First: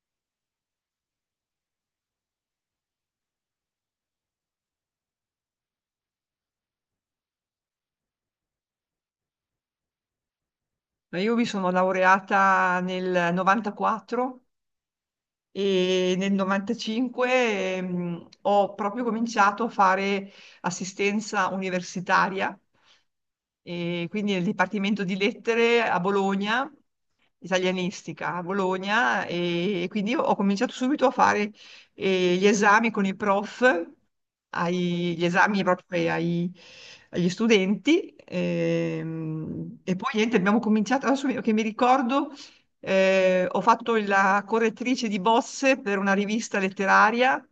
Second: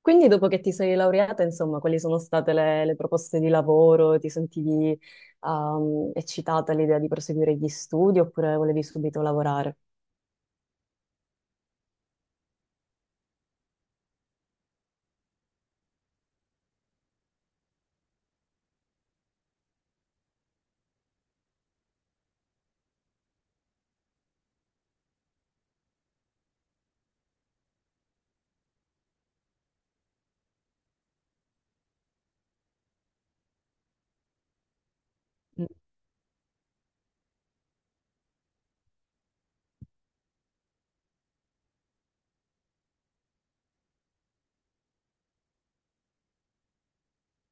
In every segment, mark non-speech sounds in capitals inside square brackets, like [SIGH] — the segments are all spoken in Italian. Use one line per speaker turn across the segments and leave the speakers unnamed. Quindi dopo che ti sei laureata, insomma, quali sono state le proposte di lavoro? Ti sentivi, eccitata all'idea di proseguire gli studi oppure volevi subito lavorare?
Ma io mi sono laureata nel 94 e nel 95, ho proprio cominciato a fare assistenza universitaria, e quindi nel Dipartimento di Lettere a Bologna, italianistica a Bologna. E quindi ho cominciato subito a fare gli esami con i prof, gli esami proprio agli studenti, e poi niente, abbiamo cominciato. Adesso, che mi ricordo, ho fatto la correttrice di bozze per una rivista letteraria.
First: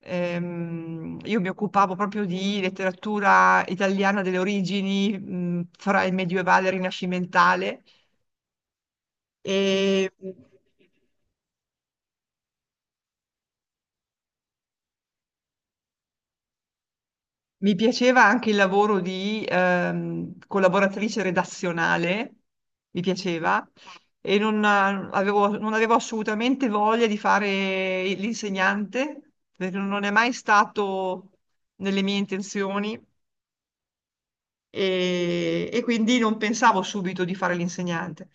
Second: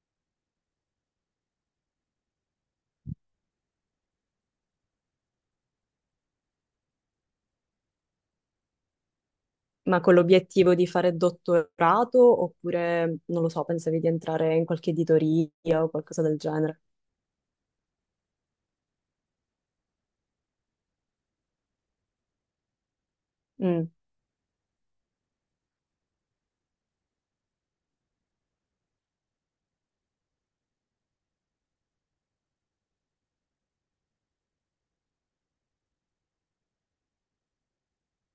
Io mi occupavo proprio di letteratura italiana delle origini, fra il medievale e il rinascimentale,
Ma
e
con l'obiettivo di fare dottorato oppure, non lo so, pensavi di entrare in qualche editoria o qualcosa del genere?
mi piaceva anche il lavoro di collaboratrice redazionale, mi piaceva.
Mm.
E non non avevo assolutamente voglia di fare l'insegnante, perché non è mai stato nelle mie intenzioni. E quindi non pensavo subito di fare l'insegnante.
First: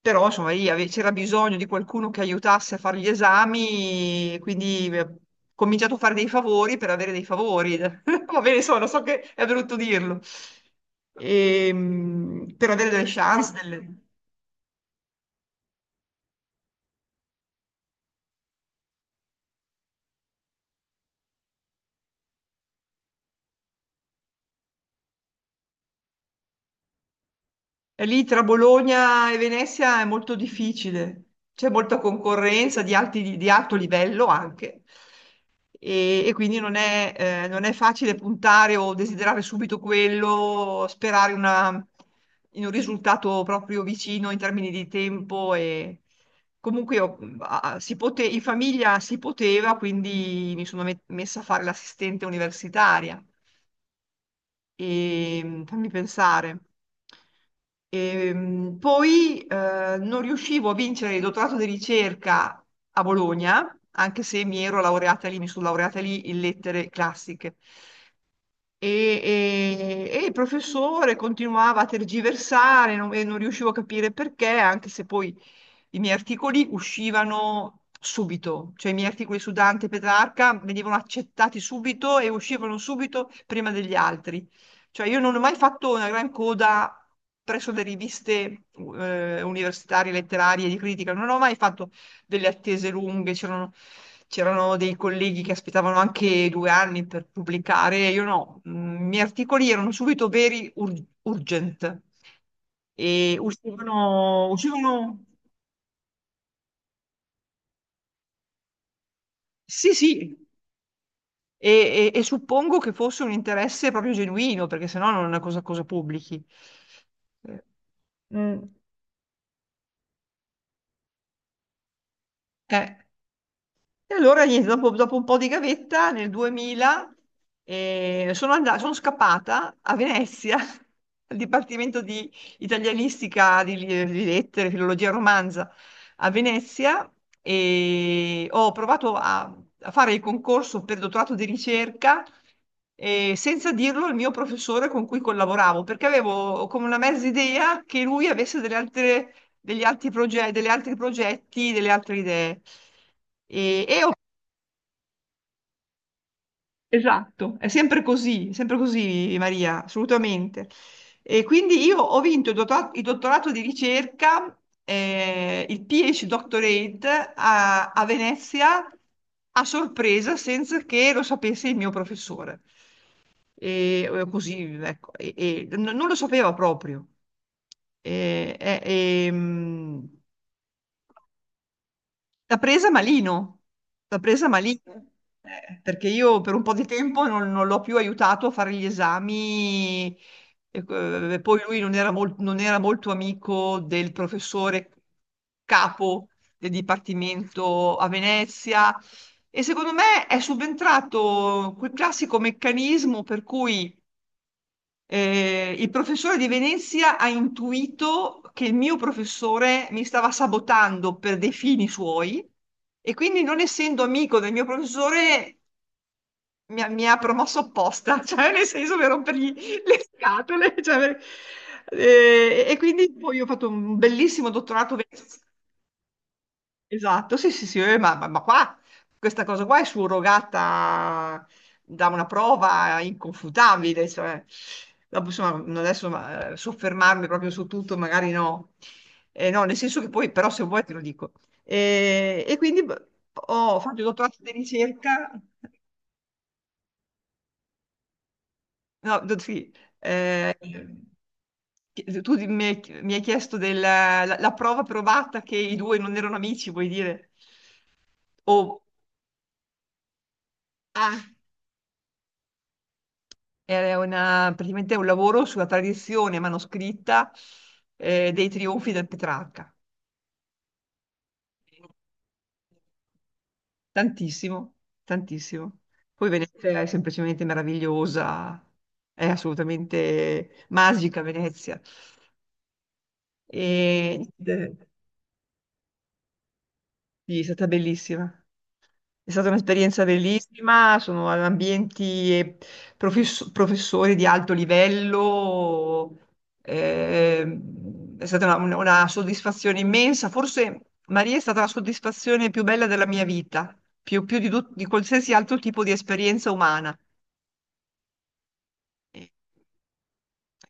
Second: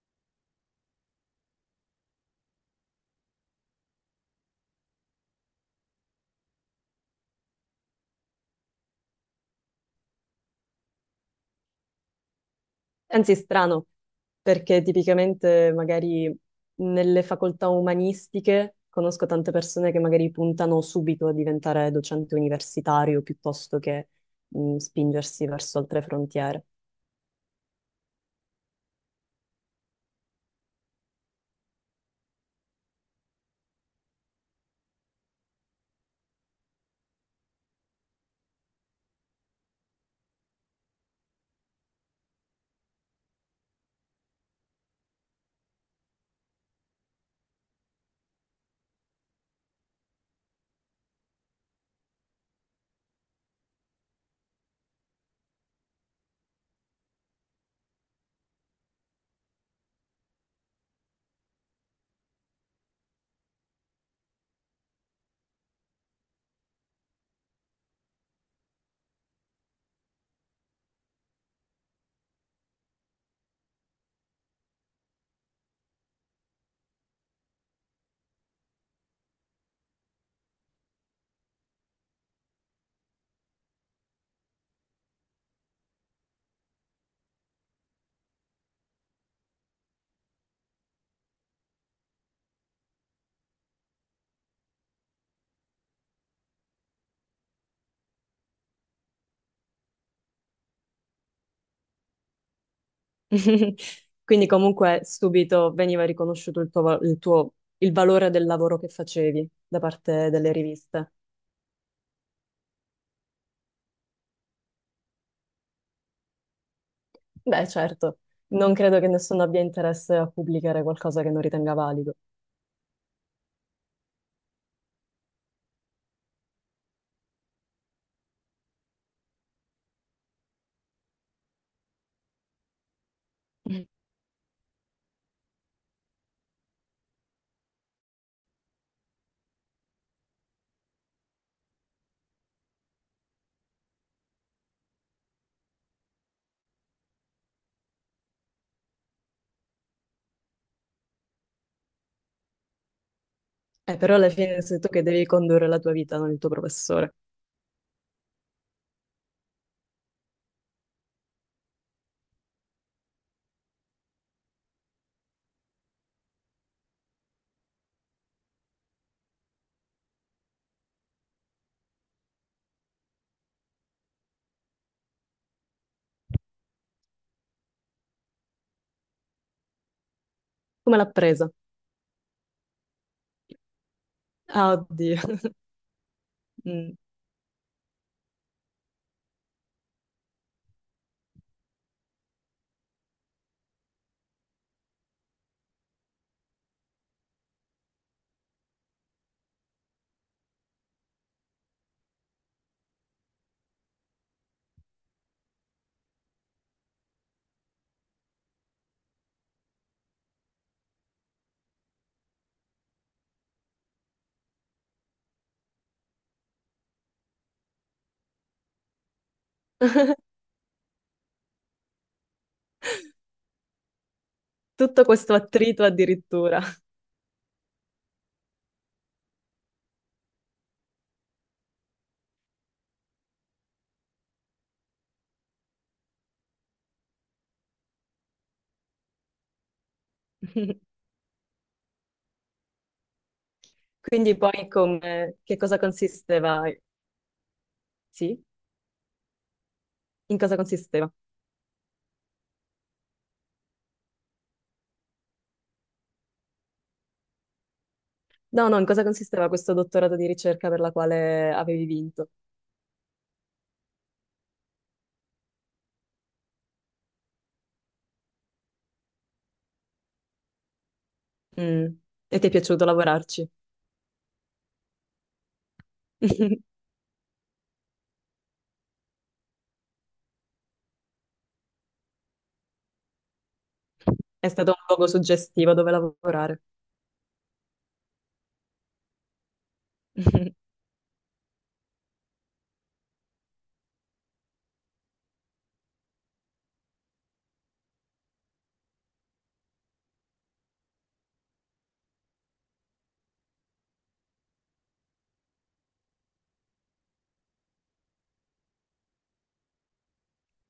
Però insomma lì c'era bisogno di qualcuno che aiutasse a fare gli esami, quindi ho cominciato a fare dei favori per avere dei favori. [LAUGHS] Va bene, insomma, non so, che è brutto dirlo. Per avere delle
Anzi,
chance,
strano,
delle.
perché tipicamente magari nelle facoltà umanistiche conosco tante persone che magari puntano subito a diventare docente universitario piuttosto che spingersi verso altre frontiere.
E lì tra Bologna e Venezia è molto difficile, c'è molta concorrenza di alto livello anche. E quindi non è, non è facile puntare o desiderare subito quello, sperare in un risultato proprio vicino in termini di tempo. E comunque io, in famiglia si poteva, quindi mi sono messa a fare l'assistente universitaria. E fammi pensare. E, poi non riuscivo a vincere il dottorato di ricerca a Bologna, anche se mi ero laureata lì, mi sono laureata lì in lettere classiche. E, e il professore continuava a tergiversare, e non riuscivo a capire perché, anche se poi i miei articoli uscivano subito, cioè i miei articoli su Dante e Petrarca venivano accettati subito e uscivano subito prima degli altri. Cioè io non ho mai fatto una gran coda presso le riviste universitarie, letterarie, di critica. Non ho mai fatto delle attese lunghe. C'erano dei colleghi che aspettavano anche due anni per pubblicare, io no. I miei articoli erano subito veri urgent e
[LAUGHS] Quindi
uscivano,
comunque
uscivano.
subito veniva riconosciuto il tuo, va- il tuo- il valore del lavoro che facevi da
Sì,
parte
sì,
delle riviste.
e, e suppongo che fosse un interesse proprio genuino, perché sennò non è una cosa, cosa pubblichi. Eh,
Beh, certo, non
Mm.
credo che nessuno abbia interesse a pubblicare qualcosa che non ritenga valido.
eh. E allora, niente, dopo, dopo un po' di gavetta, nel 2000, sono andata, sono scappata a Venezia, [LAUGHS] al Dipartimento di Italianistica, di,
[LAUGHS]
di Lettere, Filologia e Romanza, a Venezia. E ho provato a fare il concorso per dottorato di ricerca, senza dirlo al mio professore con cui collaboravo, perché avevo come una mezza idea che lui avesse delle altre degli altri progetti, delle altre idee. E, e ho-
Però alla fine sei tu che devi condurre la tua vita, non il tuo professore.
esatto, è sempre così, Maria, assolutamente. E quindi io ho vinto il dottorato di ricerca, il PhD Doctorate a Venezia, a sorpresa senza che lo sapesse il mio professore. E così, ecco, non lo sapeva proprio. E, e- e, mm,
Come l'ha presa?
L'ha presa malino, l'ha presa
Ah,
malino,
oddio. [LAUGHS]
perché io per un po' di
Mm.
tempo non l'ho più aiutato a fare gli esami. E, poi lui non era molto amico del professore capo del dipartimento a Venezia. E secondo me è subentrato quel classico meccanismo per cui il professore di Venezia ha intuito che il mio professore mi stava sabotando per dei fini suoi, e quindi, non essendo amico del mio professore, mi ha promosso apposta, [LAUGHS] cioè nel senso per rompergli le scatole. Cioè, e quindi poi ho fatto un bellissimo dottorato
Tutto questo
veneziano.
attrito addirittura.
Esatto, sì, sì, sì, ma qua, questa cosa qua è surrogata da una prova inconfutabile, cioè. Dopo, insomma, non adesso, ma soffermarmi proprio su tutto magari no. No, nel senso che poi, però se
[LAUGHS]
vuoi te lo dico. E quindi beh, ho fatto il
Quindi
dottorato di
poi
ricerca.
come, che cosa consisteva? Sì?
No, sì.
In
eh,
cosa consisteva?
chi- tu di- mi hai chiesto la prova provata che i due non erano amici, vuoi dire?
No, no,
O-
in cosa consisteva questo dottorato di ricerca per la
ah,
quale avevi vinto?
Era praticamente un lavoro sulla tradizione manoscritta dei trionfi del Petrarca.
Mm. E ti è piaciuto lavorarci?
Tantissimo, tantissimo. Poi Venezia
[LAUGHS]
è semplicemente meravigliosa, è assolutamente magica Venezia. E
È stato un luogo suggestivo dove lavorare.
sì, è stata bellissima. È stata un'esperienza
[LAUGHS]
bellissima, sono ad ambienti e professori di alto livello. eh, è stata una soddisfazione immensa. Forse Maria è stata la soddisfazione più bella della mia vita, più, più di qualsiasi altro tipo di esperienza umana. E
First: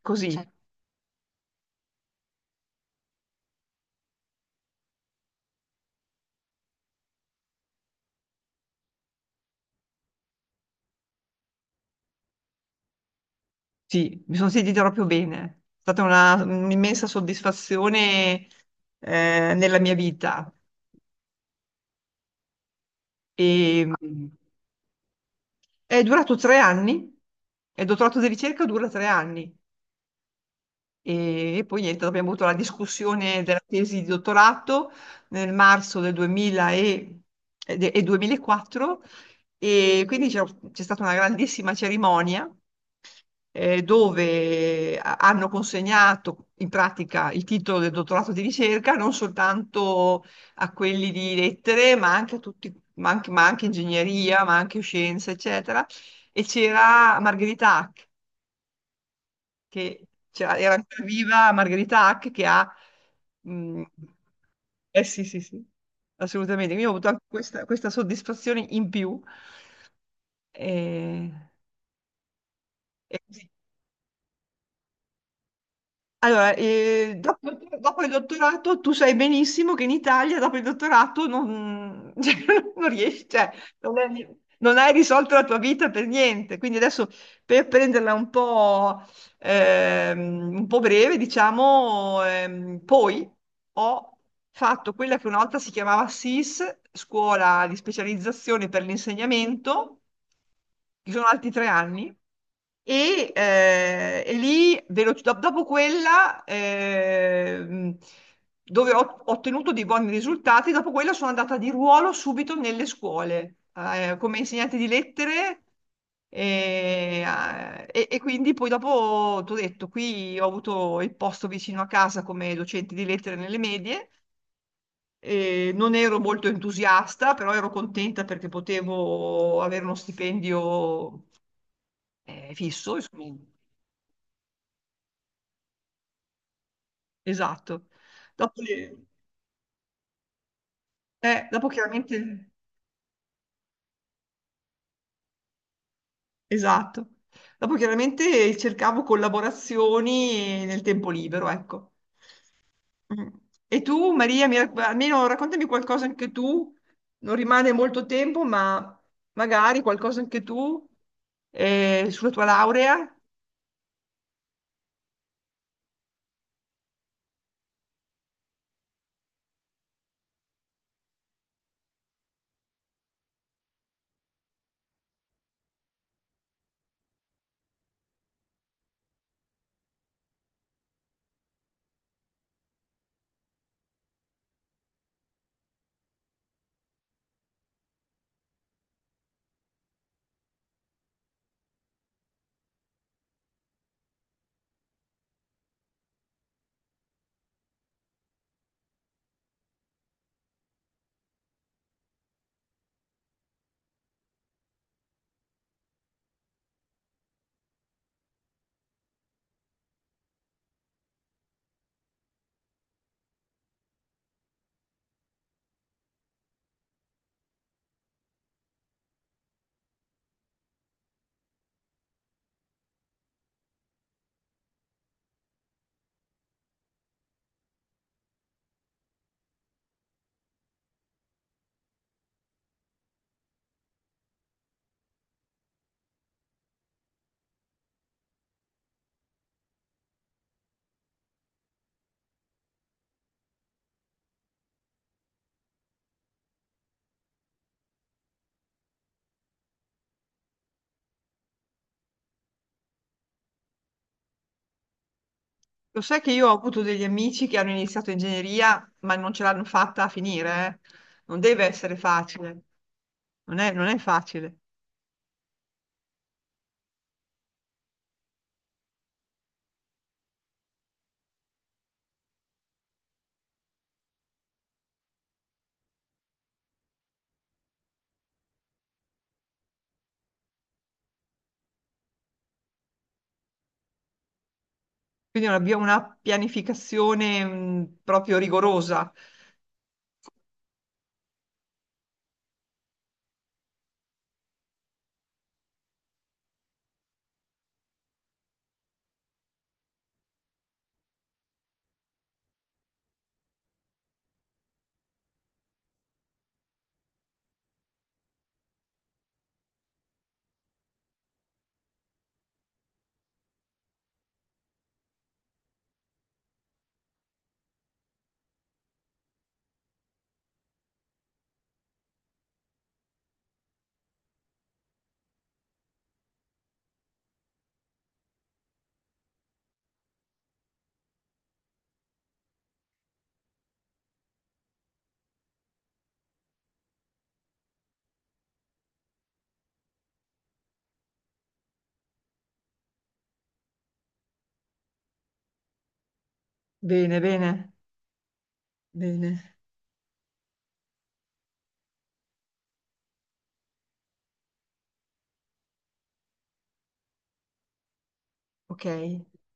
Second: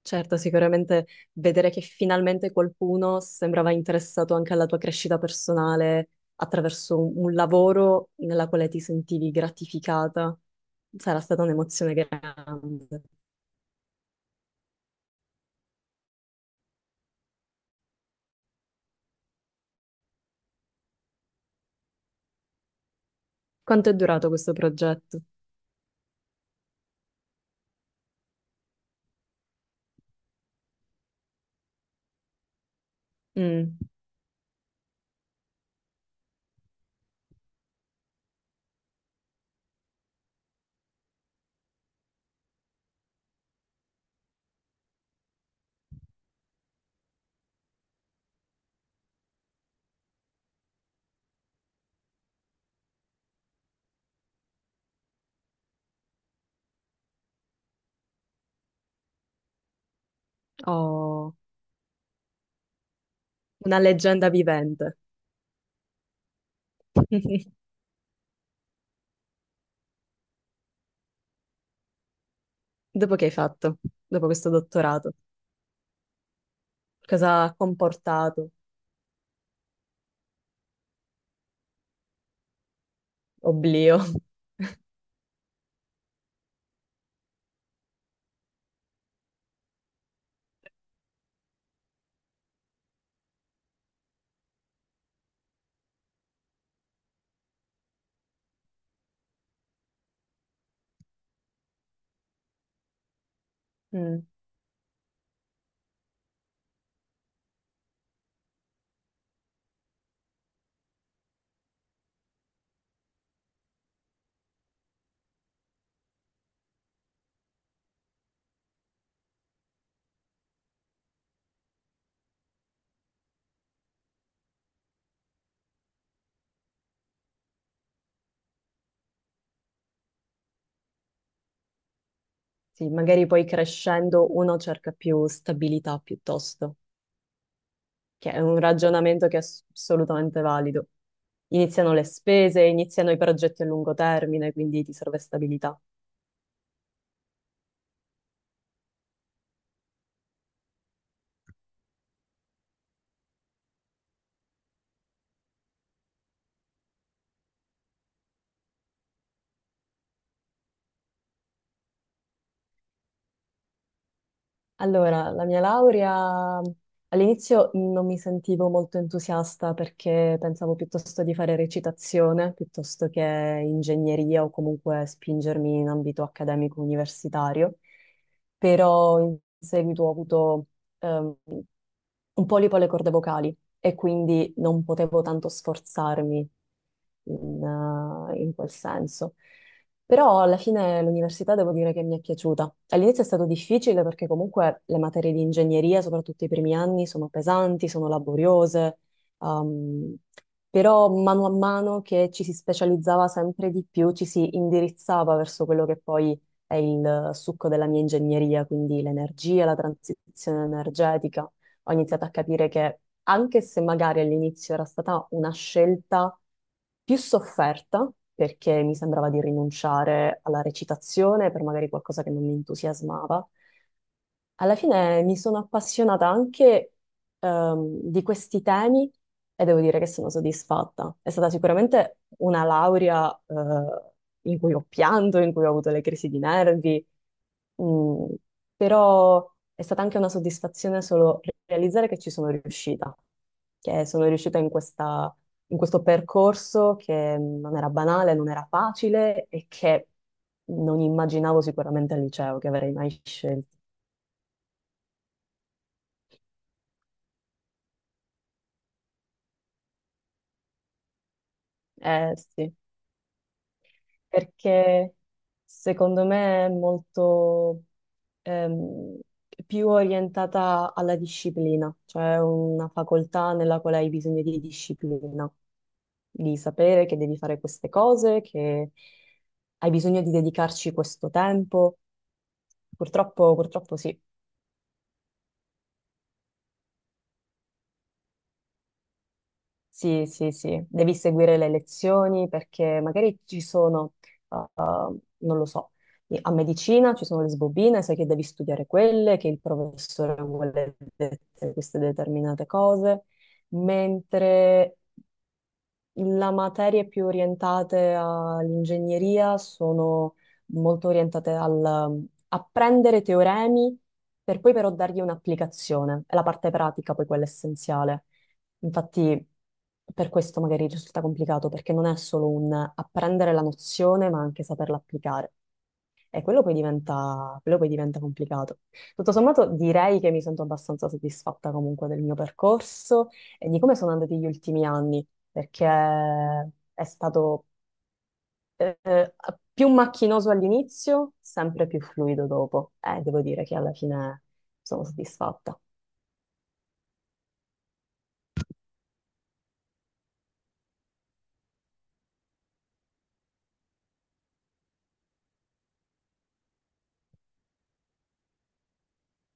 così,
Certo,
certo.
sicuramente vedere che finalmente qualcuno sembrava interessato anche alla tua crescita personale attraverso un lavoro nella quale ti sentivi gratificata, sarà stata un'emozione grande.
Sì, mi sono sentita proprio bene. È stata un'immensa soddisfazione, nella mia vita. E,
Quanto è durato questo progetto?
È durato tre anni, il dottorato di ricerca dura tre anni, e poi niente, dopo abbiamo avuto la discussione della
Mm.
tesi di dottorato nel marzo del 2000 e 2004. E quindi c'è stata una grandissima cerimonia, dove hanno consegnato in pratica il titolo del dottorato di ricerca non soltanto a quelli di lettere, ma anche a tutti, ma anche ingegneria, ma anche scienze, eccetera. E c'era Margherita Hack, che era ancora
Oh,
viva Margherita Hack, che ha.
una
mh,
leggenda vivente.
eh sì, sì, sì, assolutamente. Quindi ho avuto anche
[LAUGHS]
questa soddisfazione in più. Eh,
Dopo
E,
che hai fatto, Dopo questo dottorato,
Allora,
cosa ha
dopo il
comportato?
dottorato tu sai benissimo che in Italia dopo il dottorato non, [LAUGHS] cioè, non riesci, cioè, non
Oblio.
è- non hai risolto la tua vita per niente. Quindi adesso per prenderla un po' breve, diciamo, poi ho fatto quella che una volta si chiamava SIS, scuola di specializzazione per l'insegnamento, che sono altri tre anni. E,
Mm,
eh, e lì, dopo quella, dove ho ottenuto dei buoni risultati. Dopo quella sono andata di ruolo subito nelle scuole, come insegnante di lettere, e quindi poi dopo ti ho detto, qui ho avuto il posto vicino a casa come docente di lettere nelle medie. E non ero molto entusiasta, però ero contenta perché potevo avere uno stipendio
sì,
fisso,
magari
insomma.
poi crescendo uno cerca più stabilità piuttosto,
Esatto.
che è un
Dopo,
ragionamento che è assolutamente valido.
dopo
Iniziano le
chiaramente,
spese, iniziano i progetti a lungo termine, quindi ti serve stabilità.
esatto. Dopo chiaramente cercavo collaborazioni nel tempo libero, ecco. Mm. E tu, Maria, almeno raccontami qualcosa anche tu. Non rimane molto tempo, ma magari qualcosa anche tu sulla tua laurea.
Allora, la mia laurea all'inizio non mi sentivo molto entusiasta perché pensavo piuttosto di fare recitazione piuttosto che ingegneria o comunque spingermi in ambito accademico universitario, però in seguito ho avuto ehm, un polipo alle corde vocali e quindi non potevo tanto sforzarmi in, in quel senso. Però alla fine l'università devo dire che mi è piaciuta. All'inizio è stato difficile perché comunque le materie di ingegneria, soprattutto i primi anni, sono pesanti, sono laboriose, ehm, però mano a mano che ci si specializzava sempre di più, ci si indirizzava verso quello che poi è il succo della mia ingegneria, quindi l'energia, la transizione energetica. Ho iniziato a capire che anche se magari all'inizio era stata una scelta più sofferta, perché mi sembrava di rinunciare alla recitazione per magari qualcosa che non mi entusiasmava, alla fine mi sono appassionata anche di questi temi e devo dire che sono soddisfatta. È stata sicuramente una laurea in cui ho pianto, in cui ho avuto le crisi di nervi, mm, però è stata anche una soddisfazione solo realizzare che ci sono riuscita, che sono riuscita in questo percorso che non era banale, non era facile e che non immaginavo sicuramente al liceo che avrei mai scelto.
Lo sai che io ho avuto degli amici che hanno iniziato ingegneria, ma non ce l'hanno fatta a finire, eh. Non deve essere
Eh
facile.
sì,
Non è facile.
perché secondo me è molto ehm, più orientata alla disciplina, cioè è una facoltà nella quale hai bisogno di disciplina, di sapere che devi fare queste cose, che hai bisogno di dedicarci questo tempo. Purtroppo, purtroppo sì.
Quindi abbiamo una pianificazione, proprio rigorosa.
Sì, sì, sì, devi seguire le lezioni perché magari ci sono, uh, non lo so, a medicina ci sono le sbobine, sai che devi studiare quelle, che il professore vuole queste determinate cose, mentre la materie più orientate all'ingegneria sono molto orientate al mm, apprendere teoremi per poi però dargli un'applicazione. È la parte pratica poi quella essenziale. Infatti per questo magari risulta complicato perché non è solo un apprendere la nozione ma anche saperla applicare. E quello poi diventa complicato. Tutto sommato direi che mi sento abbastanza soddisfatta comunque del mio percorso e di come sono andati gli ultimi anni, perché è stato eh, più macchinoso all'inizio, sempre più fluido dopo. E devo dire che alla fine sono soddisfatta.
Bene, bene, bene. Ok.